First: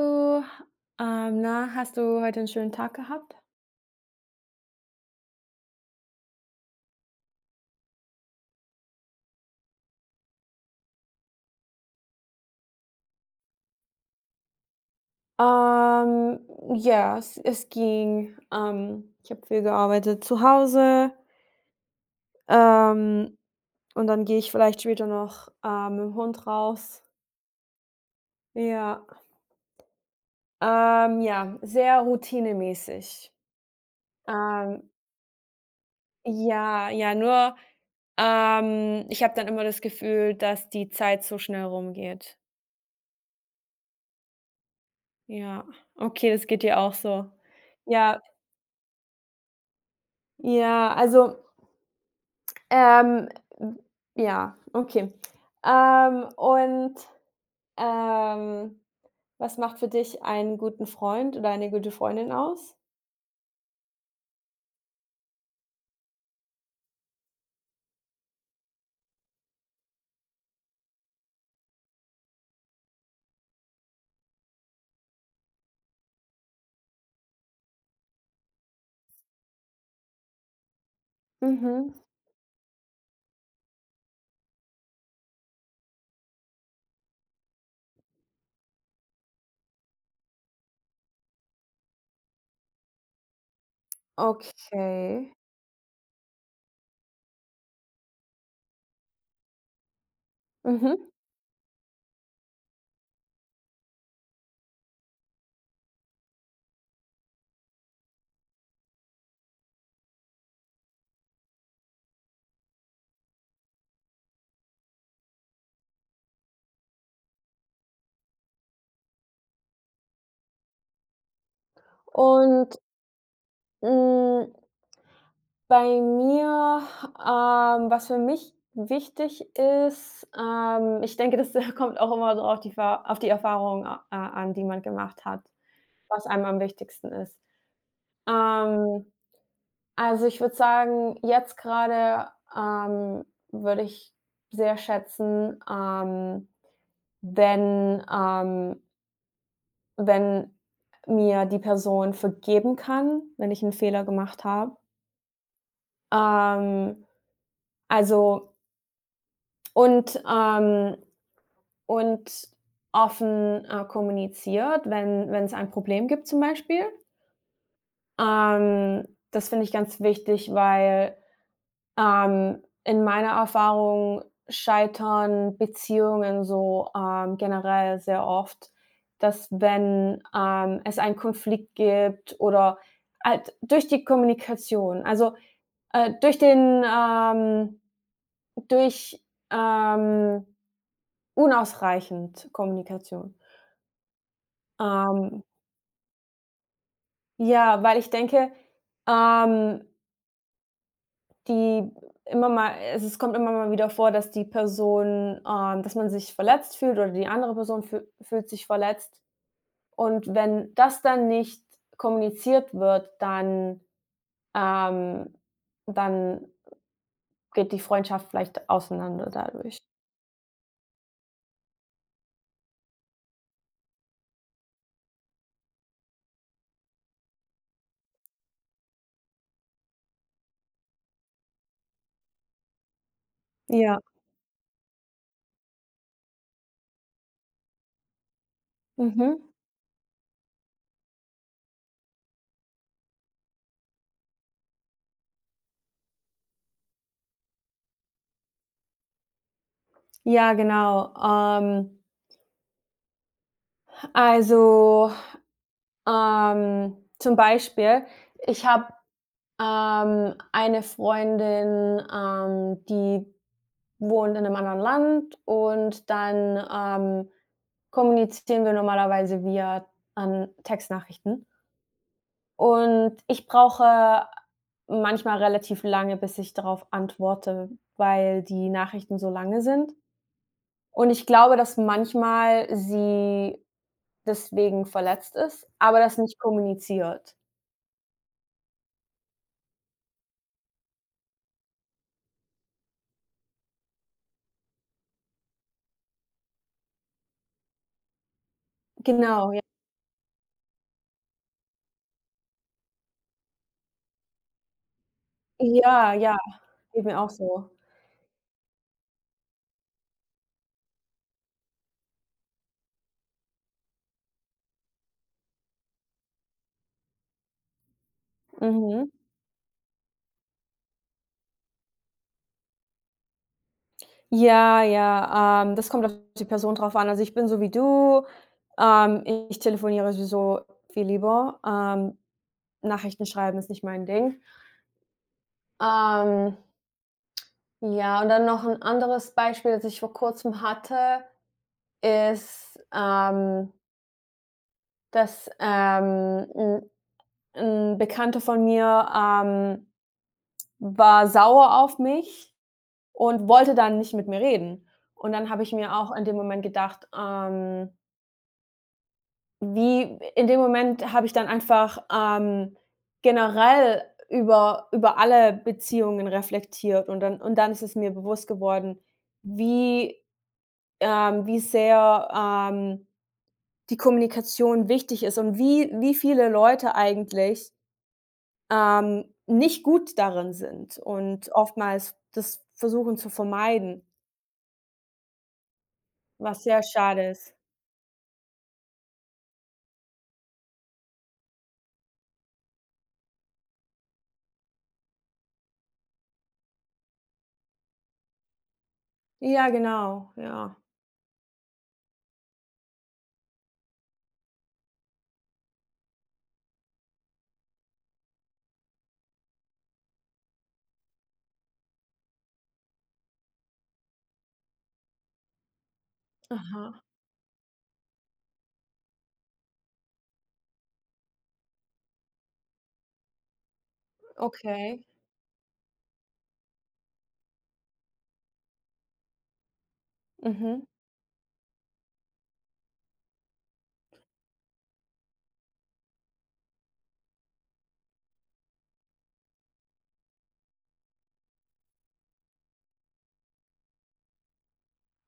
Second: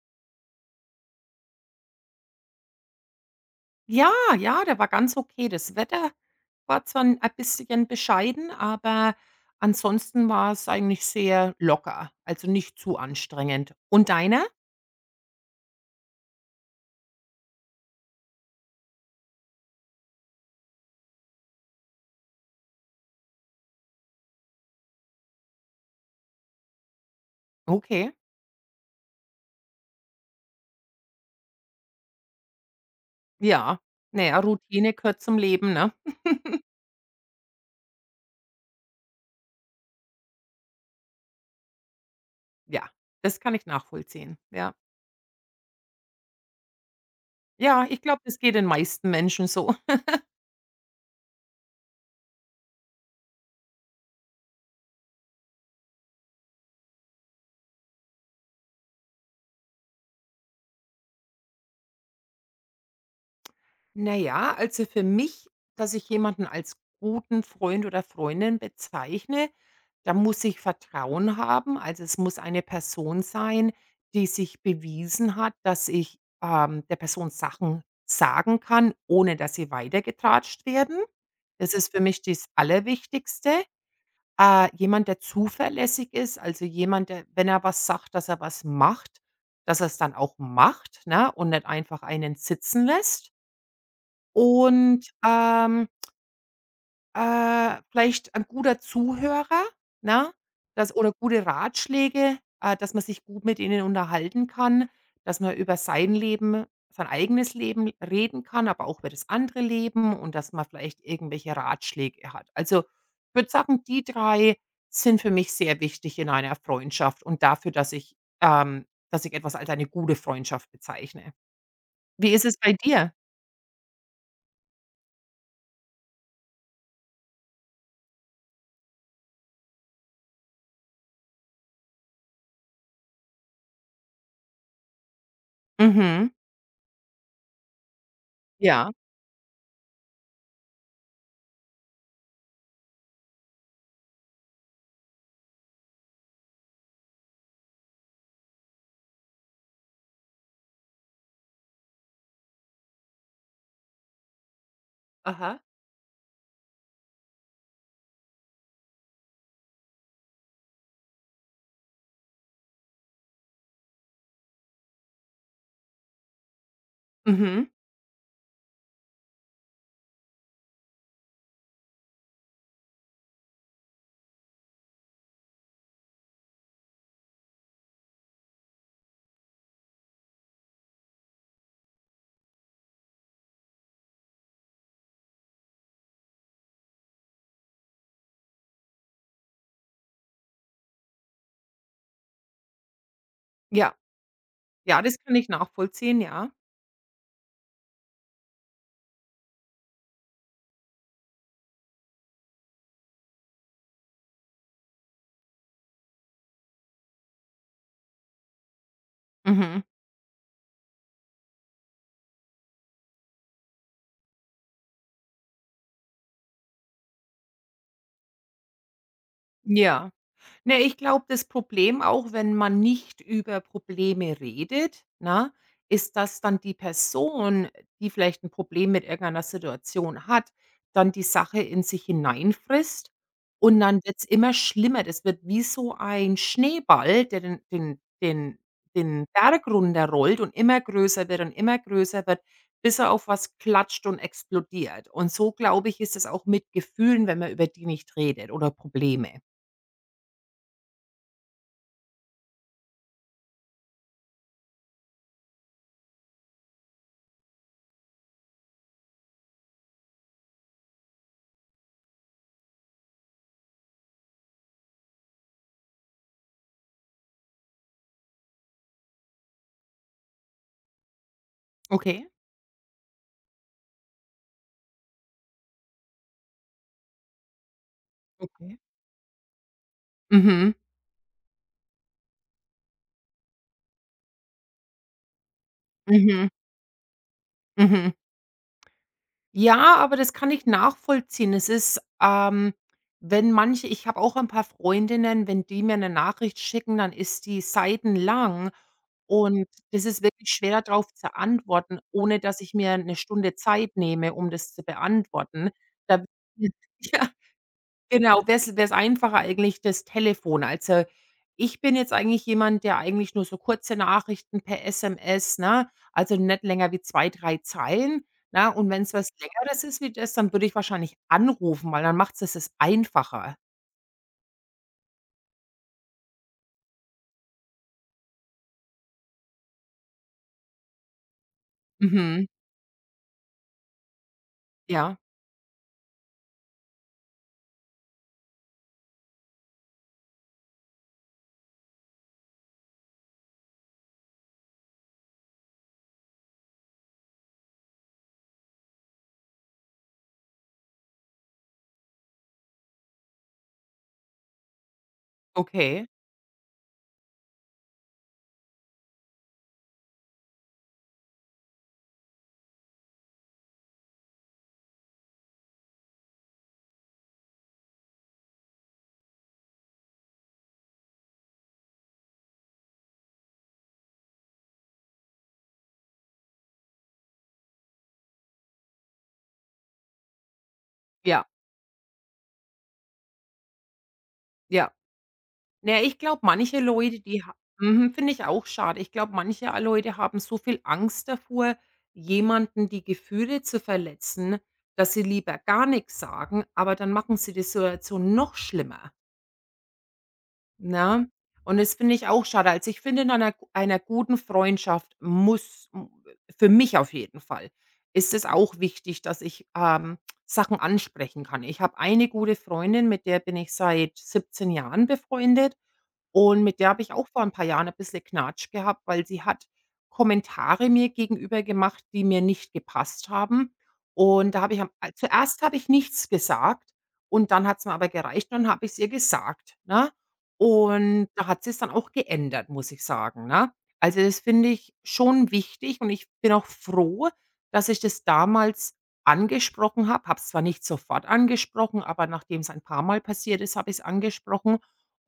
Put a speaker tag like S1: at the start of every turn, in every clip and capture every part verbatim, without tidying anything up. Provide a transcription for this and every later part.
S1: Du, ähm, na, hast du heute einen schönen Tag gehabt?
S2: Ja, ja, der war ganz okay. Das Wetter war zwar ein bisschen bescheiden, aber ansonsten war es eigentlich sehr locker, also nicht zu anstrengend. Und deiner?
S1: Ähm, ja, es es ging. Ähm, ich habe viel gearbeitet zu Hause, ähm, und dann gehe ich vielleicht später noch, ähm, mit dem Hund raus.
S2: Okay,
S1: Ja. Ähm, ja, sehr routinemäßig.
S2: ja. Naja,
S1: Ähm,
S2: Routine gehört zum Leben, ne?
S1: ja, ja, nur, ähm, ich habe dann immer das Gefühl, dass die Zeit so schnell rumgeht.
S2: Ja, das kann ich nachvollziehen. Ja.
S1: Ja. Okay, das geht dir auch so.
S2: Ja, ich
S1: Ja,
S2: glaube, das geht den meisten Menschen so.
S1: ja, also Ähm, hm, ja, okay. Ähm, und, ähm, was macht für dich einen guten Freund oder eine gute Freundin aus?
S2: Naja, also für mich, dass ich jemanden als guten Freund oder Freundin bezeichne. Da muss ich Vertrauen haben. Also, es muss eine Person sein, die sich bewiesen hat, dass ich, ähm, der Person Sachen sagen kann, ohne dass sie weitergetratscht werden. Das ist
S1: Mhm.
S2: für mich das Allerwichtigste. Äh, jemand, der zuverlässig ist, also jemand, der, wenn er was sagt, dass er was macht, dass er es dann auch macht, ne, und nicht einfach einen sitzen lässt. Und,
S1: Okay.
S2: ähm äh, vielleicht ein guter Zuhörer, ne? Das
S1: Mhm.
S2: oder gute Ratschläge, äh, dass man sich gut mit ihnen unterhalten kann, dass man über sein Leben sein eigenes Leben reden kann, aber auch über das andere Leben und dass man vielleicht irgendwelche Ratschläge hat. Also, ich würde sagen, die drei sind für mich sehr wichtig in einer Freundschaft und dafür, dass ich ähm, dass ich etwas als eine gute Freundschaft bezeichne. Wie ist es bei
S1: Und,
S2: dir?
S1: hm, bei mir, ähm, was für mich wichtig ist, ähm, ich denke, das kommt auch immer so auf die Fa auf die Erfahrung a an, die man gemacht hat, was
S2: Mhm.
S1: einem am wichtigsten ist.
S2: Ja.
S1: Ähm Also, ich würde sagen, jetzt gerade ähm, würde ich sehr schätzen, ähm, wenn ähm, wenn mir die Person vergeben kann, wenn ich einen Fehler gemacht habe.
S2: Aha.
S1: Ähm, also und ähm, und offen, äh, kommuniziert, wenn wenn es ein Problem gibt zum Beispiel.
S2: Mhm.
S1: Ähm, das finde ich ganz wichtig, weil Ähm, in meiner Erfahrung scheitern Beziehungen so, ähm, generell sehr oft, dass wenn, ähm, es einen Konflikt gibt, oder halt durch die Kommunikation, also, äh, durch den, ähm durch, ähm, unausreichend Kommunikation.
S2: Ja. Ja, das kann
S1: Ähm,
S2: ich nachvollziehen, ja.
S1: ja, weil ich denke, ähm Die immer mal es es kommt immer mal wieder vor, dass die Person ähm, dass man sich verletzt fühlt oder die andere Person fühl fühlt sich verletzt.
S2: Mhm.
S1: Und wenn das dann nicht kommuniziert wird, dann ähm, dann geht die Freundschaft vielleicht auseinander dadurch.
S2: Ja. Ne, ich glaube, das Problem auch, wenn man nicht über Probleme redet, na, ist, dass dann die Person, die vielleicht ein Problem mit irgendeiner Situation hat, dann die Sache in sich hineinfrisst und dann
S1: Ja,
S2: wird's immer schlimmer. Das wird wie so ein Schneeball, der den den den den
S1: mhm.
S2: Berg runterrollt und immer größer wird und immer größer wird, bis er auf was klatscht und explodiert. Und so, glaube ich, ist es auch mit Gefühlen, wenn man über die nicht redet oder Probleme.
S1: Ja, genau. Ähm, also, ähm, zum Beispiel, ich habe, ähm, eine Freundin, ähm, die wohnt in einem anderen Land, und dann, ähm, kommunizieren wir normalerweise via, ähm, Textnachrichten.
S2: Okay.
S1: Und ich brauche manchmal relativ lange, bis ich darauf antworte, weil die
S2: Okay.
S1: Nachrichten so lange sind.
S2: Mhm.
S1: Und ich glaube, dass manchmal sie deswegen verletzt ist, aber das nicht
S2: Mhm.
S1: kommuniziert.
S2: Mhm. Ja, aber das kann ich nachvollziehen. Es ist, ähm, wenn manche ich habe auch ein paar Freundinnen, wenn die mir eine Nachricht schicken, dann ist die seitenlang
S1: Genau, ja.
S2: und das ist wirklich schwer, darauf zu antworten, ohne dass ich mir eine Stunde Zeit nehme, um das zu beantworten.
S1: Ja,
S2: Da
S1: ja, geht mir
S2: ja.
S1: auch so.
S2: Genau, wäre es einfacher eigentlich das Telefon. Also, ich bin jetzt eigentlich jemand, der eigentlich nur so kurze Nachrichten per S M S, ne? Also, nicht länger wie zwei drei Zeilen, ne? Und wenn
S1: Mhm.
S2: es was Längeres ist wie das, dann würde ich wahrscheinlich anrufen, weil dann macht es es einfacher.
S1: Ja, ja, ähm, das kommt auf die Person drauf an. Also, ich bin so wie du, ähm, ich telefoniere sowieso viel lieber. Ähm,
S2: Mhm.
S1: Nachrichten schreiben ist nicht mein Ding.
S2: Ja,
S1: Ähm, ja, und dann noch ein anderes Beispiel, das ich vor Kurzem hatte, ist, ähm, dass, ähm, 'n 'n Bekannter von mir, ähm, war sauer auf mich und wollte dann nicht mit mir reden. Und dann habe ich mir
S2: okay.
S1: auch in dem Moment gedacht, ähm Wie in dem Moment habe ich dann einfach, ähm, generell über über alle Beziehungen reflektiert, und dann und dann ist es mir bewusst geworden, wie ähm, wie sehr, ähm, die Kommunikation wichtig ist und wie wie viele Leute eigentlich, ähm, nicht gut darin sind
S2: Ja,
S1: und oftmals das versuchen zu vermeiden,
S2: ja. Na, ich glaube,
S1: was
S2: manche
S1: sehr
S2: Leute,
S1: schade
S2: die ha
S1: ist.
S2: mhm, finde ich auch schade. Ich glaube, manche Leute haben so viel Angst davor, jemanden die Gefühle zu verletzen, dass sie lieber gar nichts sagen, aber dann machen sie die Situation noch schlimmer,
S1: Ja, genau, ja.
S2: ne? Und das finde ich auch schade. Also, ich finde, in einer gu einer guten Freundschaft muss m für mich auf jeden Fall, ist es auch wichtig, dass ich, ähm, Sachen ansprechen kann. Ich habe eine gute Freundin, mit der bin ich seit siebzehn Jahren befreundet. Und mit der habe
S1: Aha,
S2: ich auch vor ein paar Jahren ein bisschen Knatsch gehabt, weil sie hat Kommentare mir gegenüber gemacht, die mir nicht gepasst haben. Und da habe ich am
S1: okay.
S2: a zuerst habe ich nichts gesagt und dann hat's mir aber gereicht und dann habe ich's ihr gesagt, ne?
S1: Mhm.
S2: Und da hat sie's dann auch geändert, muss ich sagen, ne? Also, das finde ich schon wichtig und ich bin auch froh, dass ich das damals angesprochen habe. Habe es zwar nicht sofort angesprochen, aber nachdem's ein paarmal passiert ist, habe ich's angesprochen.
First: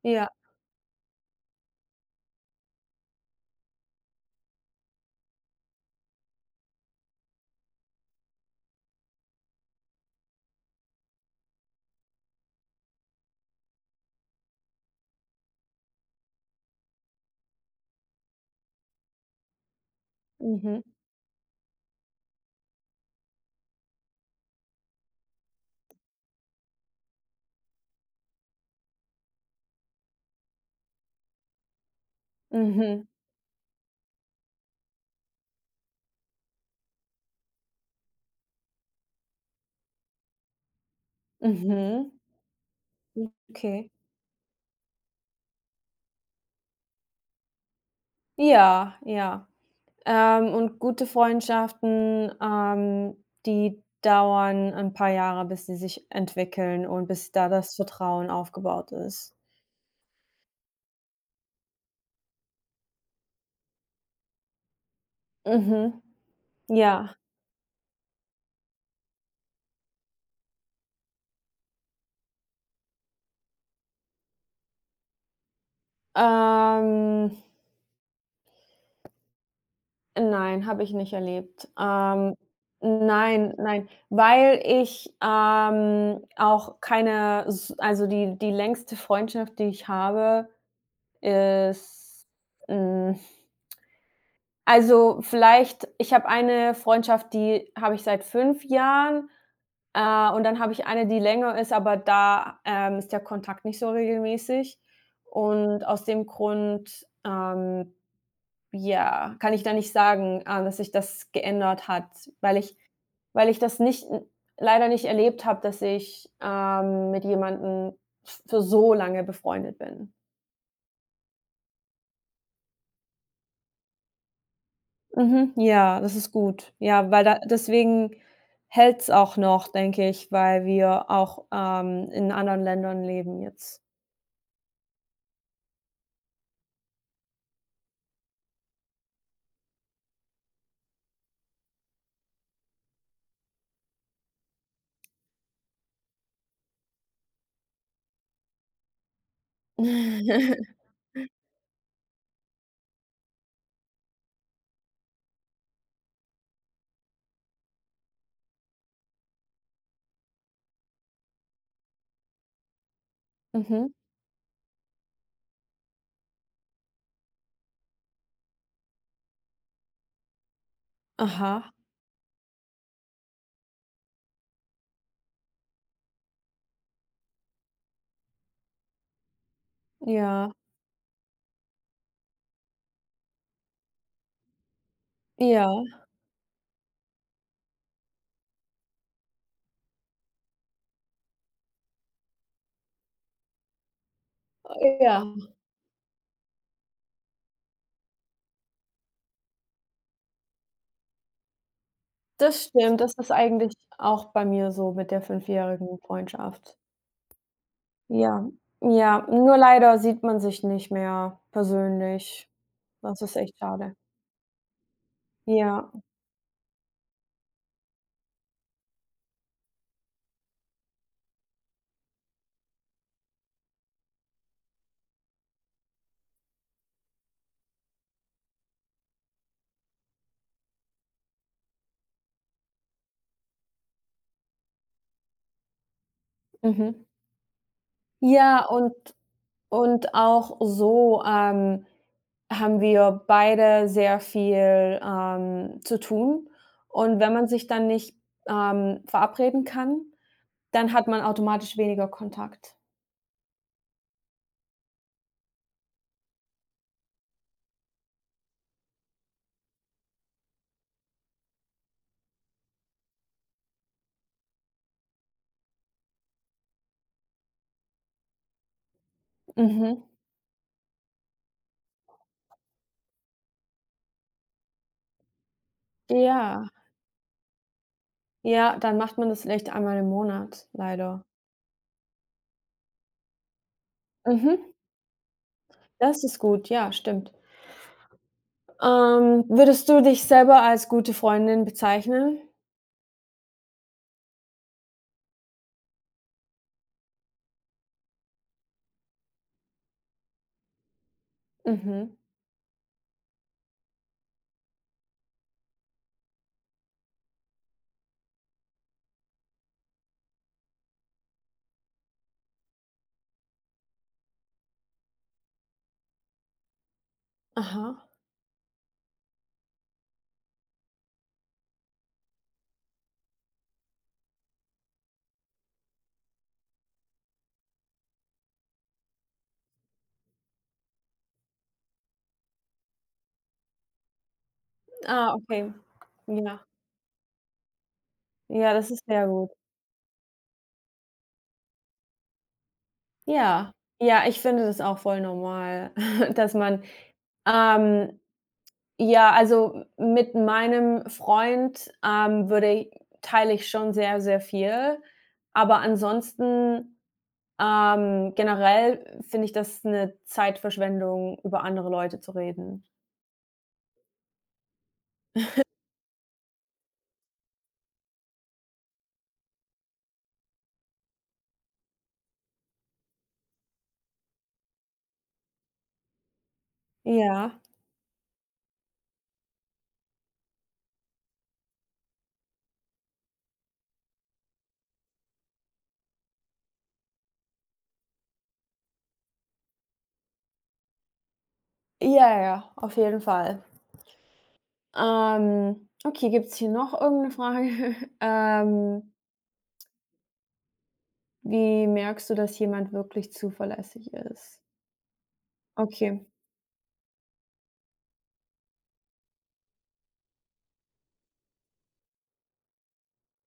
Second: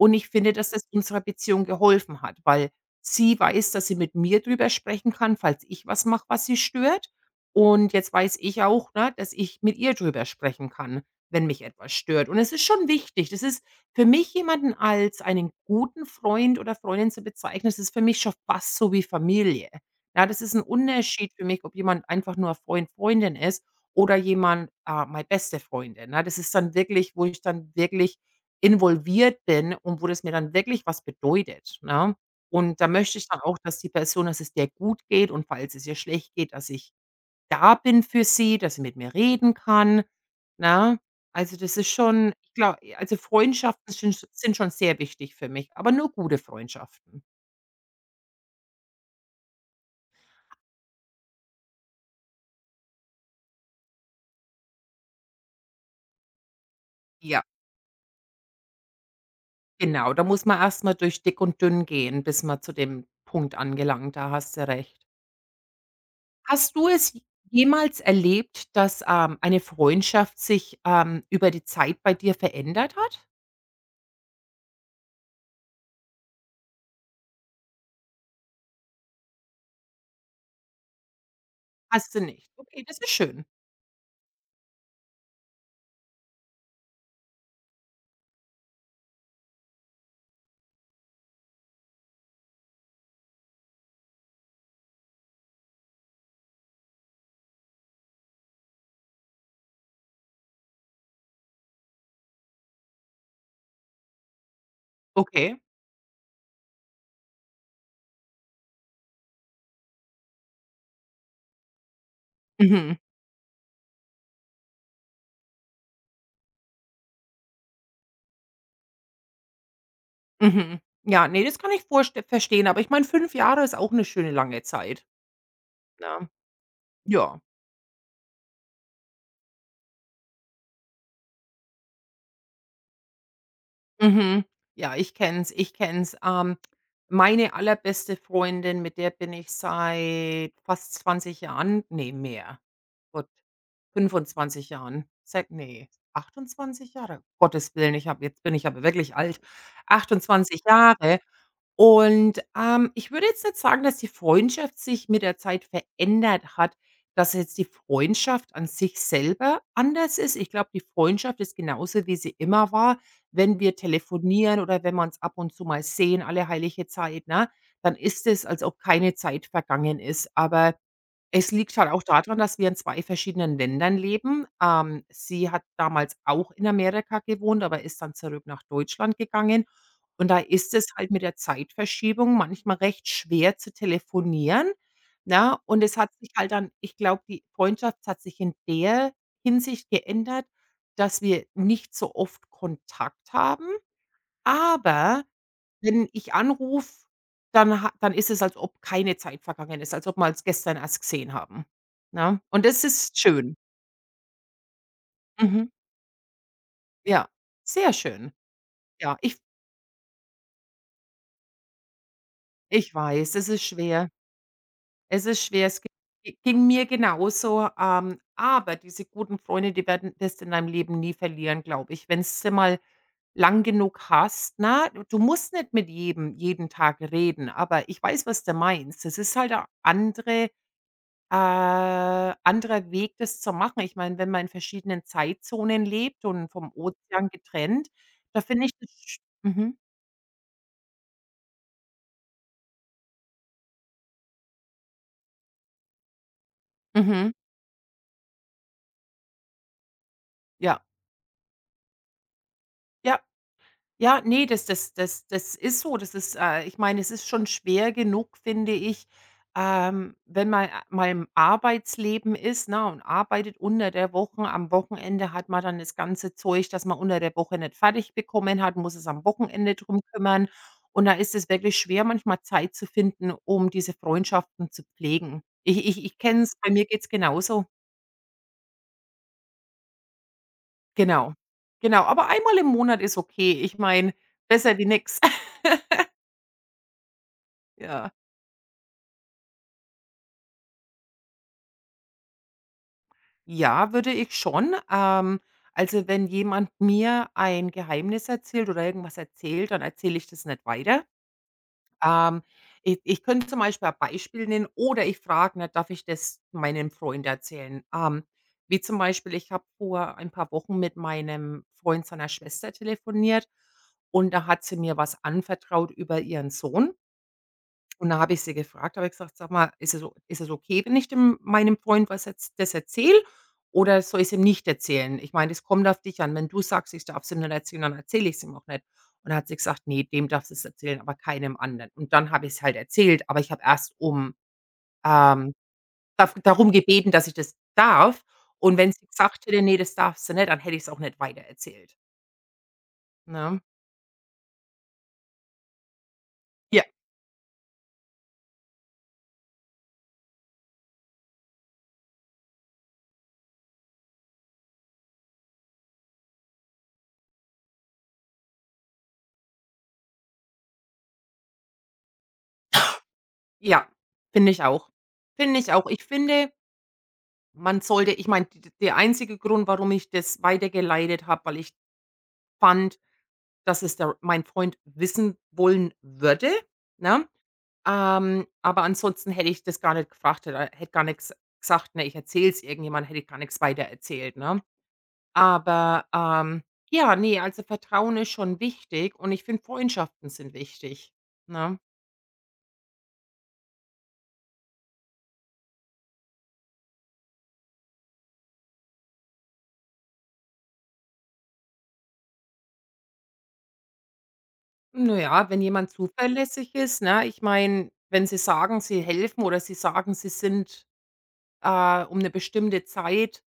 S2: Und ich
S1: Ja.
S2: finde, dass das unserer Beziehung geholfen hat, weil sie weiß, dass sie mit mir drüber sprechen kann, falls ich was mache, was sie stört. Und jetzt weiß ich auch, ne, dass ich mit ihr drüber sprechen kann, wenn mich etwas stört. Und es ist schon wichtig. Das ist für mich jemanden als einen guten Freund oder Freundin zu bezeichnen, das ist für mich schon fast so wie Familie. Ja, das ist ein
S1: Mhm.
S2: Unterschied für mich, ob jemand einfach nur Freund, Freundin ist oder jemand, ah, meine beste Freundin, ne? Das ist dann wirklich wo ich dann wirklich involviert bin und wo das mir dann wirklich was bedeutet, ne? Und da
S1: Mhm.
S2: möchte ich dann auch, dass die Person dass es der gut geht und falls es ihr schlecht geht, dass ich da bin für sie, dass sie mit mir reden kann, ne? Also, das ist
S1: Mhm,
S2: schon ich glaube, also,
S1: okay.
S2: Freundschaften sind sind schon sehr wichtig für mich, aber nur gute Freundschaften.
S1: Ja, ja. Ähm, und gute Freundschaften, ähm, die dauern ein paar Jahre, bis sie sich entwickeln und bis
S2: Ja.
S1: da das Vertrauen aufgebaut ist.
S2: Genau, da muss man erst mal durch dick und dünn gehen, bis man zu dem Punkt angelangt, da hast du recht.
S1: Mhm,
S2: Hast du
S1: ja.
S2: es jemals erlebt, dass, ähm, eine Freundschaft sich, ähm, über die Zeit bei dir verändert hat?
S1: Ähm, nein, habe ich nicht erlebt.
S2: Hast du
S1: Ähm,
S2: nicht. Okay, das ist schön.
S1: nein, nein, weil ich, ähm, auch keine s also, die die längste Freundschaft, die ich habe, ist, hm Also, vielleicht ich habe eine Freundschaft, die habe ich seit fünf Jahren, äh, und dann habe ich eine, die länger ist, aber da, ähm, ist der Kontakt nicht so regelmäßig.
S2: Okay.
S1: Und aus dem Grund, ähm, ja, kann ich da nicht sagen, ähm, dass sich das geändert hat, weil ich
S2: Mhm,
S1: weil ich das nicht leider nicht erlebt habe, dass ich, ähm, mit jemandem für so lange befreundet bin.
S2: mhm. Ja, nee, das kann ich vorste verstehen, aber ich meine, fünf Jahre ist auch eine schöne lange Zeit,
S1: Mhm, ja, das
S2: ne?
S1: ist gut. Ja, weil da
S2: Ja.
S1: deswegen hält's auch noch, denke ich, weil wir auch, ähm, in anderen Ländern leben jetzt.
S2: Mhm. Ja, ich kenne es, ich kenne es. Ähm, meine allerbeste Freundin, mit der bin ich seit fast zwanzig Jahren nee mehr. Gott. fünfundzwanzig Jahren. Seit nee, achtundzwanzig Jahre. Gottes Willen, ich habe jetzt bin ich aber wirklich alt. achtundzwanzig Jahre. Und, ähm, ich würde jetzt nicht sagen, dass die Freundschaft sich mit der Zeit verändert hat, dass jetzt die Freundschaft an sich selber anders ist. Ich glaube, die Freundschaft ist genauso, wie sie immer war. Wenn wir
S1: Mhm.
S2: telefonieren oder wenn wir uns ab und zu mal sehen, alle heilige Zeit, ne, dann ist es, als ob keine Zeit vergangen ist. Aber es
S1: Aha.
S2: liegt halt auch daran, dass wir in zwei verschiedenen Ländern leben. Ähm, sie hat damals auch in Amerika gewohnt, aber ist dann zurück nach Deutschland gegangen. Und da
S1: Ja.
S2: ist es halt mit der Zeitverschiebung manchmal recht schwer zu telefonieren, ne?
S1: Ja.
S2: Und es hat sich halt dann ich glaube, die Freundschaft hat sich in der Hinsicht geändert, dass wir nicht so oft Kontakt haben,
S1: Ja,
S2: aber wenn ich anrufe, dann ha dann ist es, als ob keine Zeit vergangen ist, als ob wir uns gestern erst gesehen haben, ne?
S1: das
S2: Und das
S1: stimmt. Das
S2: ist
S1: ist
S2: schön.
S1: eigentlich auch bei mir so mit der
S2: Mhm.
S1: fünfjährigen Freundschaft.
S2: Ja, sehr schön.
S1: Ja.
S2: Ja,
S1: Ja,
S2: ich
S1: nur leider sieht man sich nicht mehr persönlich.
S2: ich
S1: Das
S2: weiß,
S1: ist
S2: es
S1: echt
S2: ist
S1: schade.
S2: schwer. Es ist schwer. Es
S1: Ja.
S2: gi Ging mir genauso, ähm, aber diese guten Freunde, die werden das in deinem Leben nie verlieren, glaube ich, wenn's du mal lang genug hast. Na, Du du musst nicht mit jedem jeden Tag reden, aber ich weiß, was du meinst. Das ist halt eine andere Äh, anderer Weg, das zu machen. Ich meine, wenn man in verschiedenen Zeitzonen lebt und vom
S1: Mhm.
S2: Ozean getrennt, da
S1: Ja,
S2: finde ich das
S1: und
S2: sch mhm,
S1: Und auch so, ähm, haben wir beide sehr viel, ähm, zu tun. Und
S2: mhm,
S1: wenn man sich dann nicht, ähm, verabreden kann,
S2: ja,
S1: dann hat man automatisch weniger Kontakt.
S2: ja. Ja, nee, das das das das ist so. Das ist äh, ich meine, es ist schon schwer genug, finde ich, ähm, wenn man a mal im Arbeitsleben ist, ne, und arbeitet unter der Woche. Am Wochenende hat man dann das ganze Zeug, das man unter der Woche nicht fertig bekommen hat, muss es am Wochenende drum
S1: Mhm.
S2: kümmern. Und da ist es wirklich schwer, manchmal Zeit zu finden, um diese Freundschaften zu pflegen. Ich ich ich kenne es,
S1: Ja,
S2: bei mir geht's genauso.
S1: ja, dann macht man das vielleicht einmal im Monat, leider.
S2: Genau. Genau, aber einmal im Monat ist okay. Ich meine,
S1: Mhm.
S2: besser wie nix.
S1: Das ist gut, ja, stimmt.
S2: Ja.
S1: Ähm, würdest du dich selber als gute Freundin bezeichnen?
S2: Ja, würde ich schon. Ähm, also, wenn jemand mir ein Geheimnis erzählt oder irgendwas erzählt, dann erzähle ich das nicht weiter.
S1: Mhm.
S2: Ähm, ich ich könnte zum Beispiel ein Beispiel nennen oder ich frage, ne, darf ich das meinem Freund erzählen? Ähm, wie zum Beispiel, ich habe vor ein paar Wochen mit meinem Freund seiner Schwester telefoniert und da hat sie mir was anvertraut über ihren Sohn.
S1: Aha.
S2: Und da habe ich sie gefragt, habe ich gesagt: „Sag mal, ist es o ist es okay, wenn ich dem meinem Freund was jetzt das erzähle oder soll ich es ihm nicht erzählen? Ich meine, das kommt auf dich an. Wenn du sagst, ich darf es ihm nicht erzählen, dann erzähle ich es ihm auch nicht.“ Und dann hat sie gesagt: „Nee, dem darfst du es erzählen, aber keinem anderen.“ Und dann habe ich es halt erzählt, aber ich habe erst um
S1: Ah,
S2: ähm,
S1: okay.
S2: daf
S1: Ja.
S2: darum gebeten, dass ich das darf.
S1: Ja,
S2: Und
S1: das
S2: wenn
S1: ist
S2: sie
S1: sehr
S2: gesagt
S1: gut.
S2: hätte: „Nee, das darfst du nicht“, dann hätte ich es auch nicht weitererzählt, ne?
S1: Ja, ja, ich finde das auch voll normal, dass man
S2: Ja,
S1: ähm, ja, also mit meinem Freund, ähm, würde i teile ich schon sehr, sehr viel. Aber ansonsten, ähm, generell finde ich das eine Zeitverschwendung, über andere Leute zu reden.
S2: ja, finde ich auch. Finde ich auch. Ich finde Man sollte ich meine, der einzige Grund, warum ich das weitergeleitet habe, weil ich fand, dass es der mein Freund wissen wollen würde, ne?
S1: Ja,
S2: Ähm, aber ansonsten hätte ich das gar nicht gefragt oder hätte gar nichts gesagt, ne, ich erzähle es irgendjemandem, hätte ich gar nichts weiter erzählt, ne? Aber, ähm, ja, ne, also Vertrauen ist schon wichtig und ich finde, Freundschaften sind wichtig, ne?
S1: ja, ja, auf jeden Fall. Ähm, okay, gibt's hier noch irgendeine Frage? Ähm, Wie merkst du, dass jemand wirklich zuverlässig ist?
S2: Naja, wenn jemand
S1: Okay.
S2: zuverlässig ist, ne? Ich meine, wenn sie sagen, sie helfen oder sie sagen, sie sind äh, um eine bestimmte Zeit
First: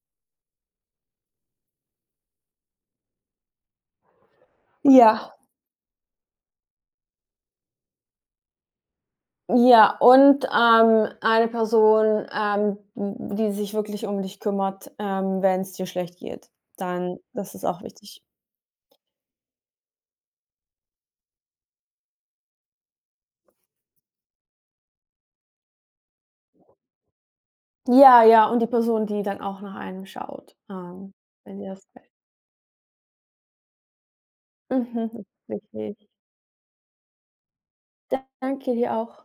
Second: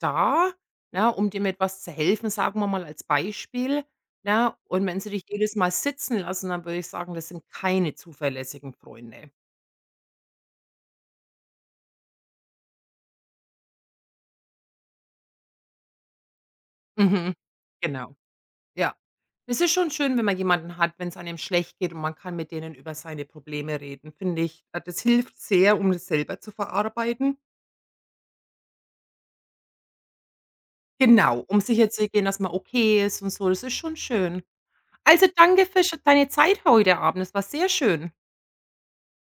S2: da, ne, um dir etwas zu helfen, sagen wir mal als Beispiel, ne? Und wenn sie
S1: Ja,
S2: dich jedes Mal sitzen lassen, dann würde ich sagen, das sind keine zuverlässigen Freunde.
S1: ja, und, ähm, eine Person, ähm, w die sich wirklich um dich kümmert, ähm, wenn es dir schlecht geht. Dann,
S2: Mhm.
S1: das ist auch
S2: Genau,
S1: wichtig.
S2: ja. Es ist schon schön, wenn man jemanden hat, wenn es einem schlecht geht und man kann mit denen über seine Probleme reden, finde ich. Äh, das hilft sehr, um das selber zu verarbeiten.
S1: Ja, ja, und die Person, die dann auch nach einem schaut, ähm,
S2: Genau, um
S1: wenn dir das fällt.
S2: sicherzugehen, dass man okay ist und so. Das ist schon schön.
S1: Mhm,
S2: Also, danke für sch
S1: richtig.
S2: deine Zeit heute Abend. Es war sehr schön.
S1: Danke dir auch.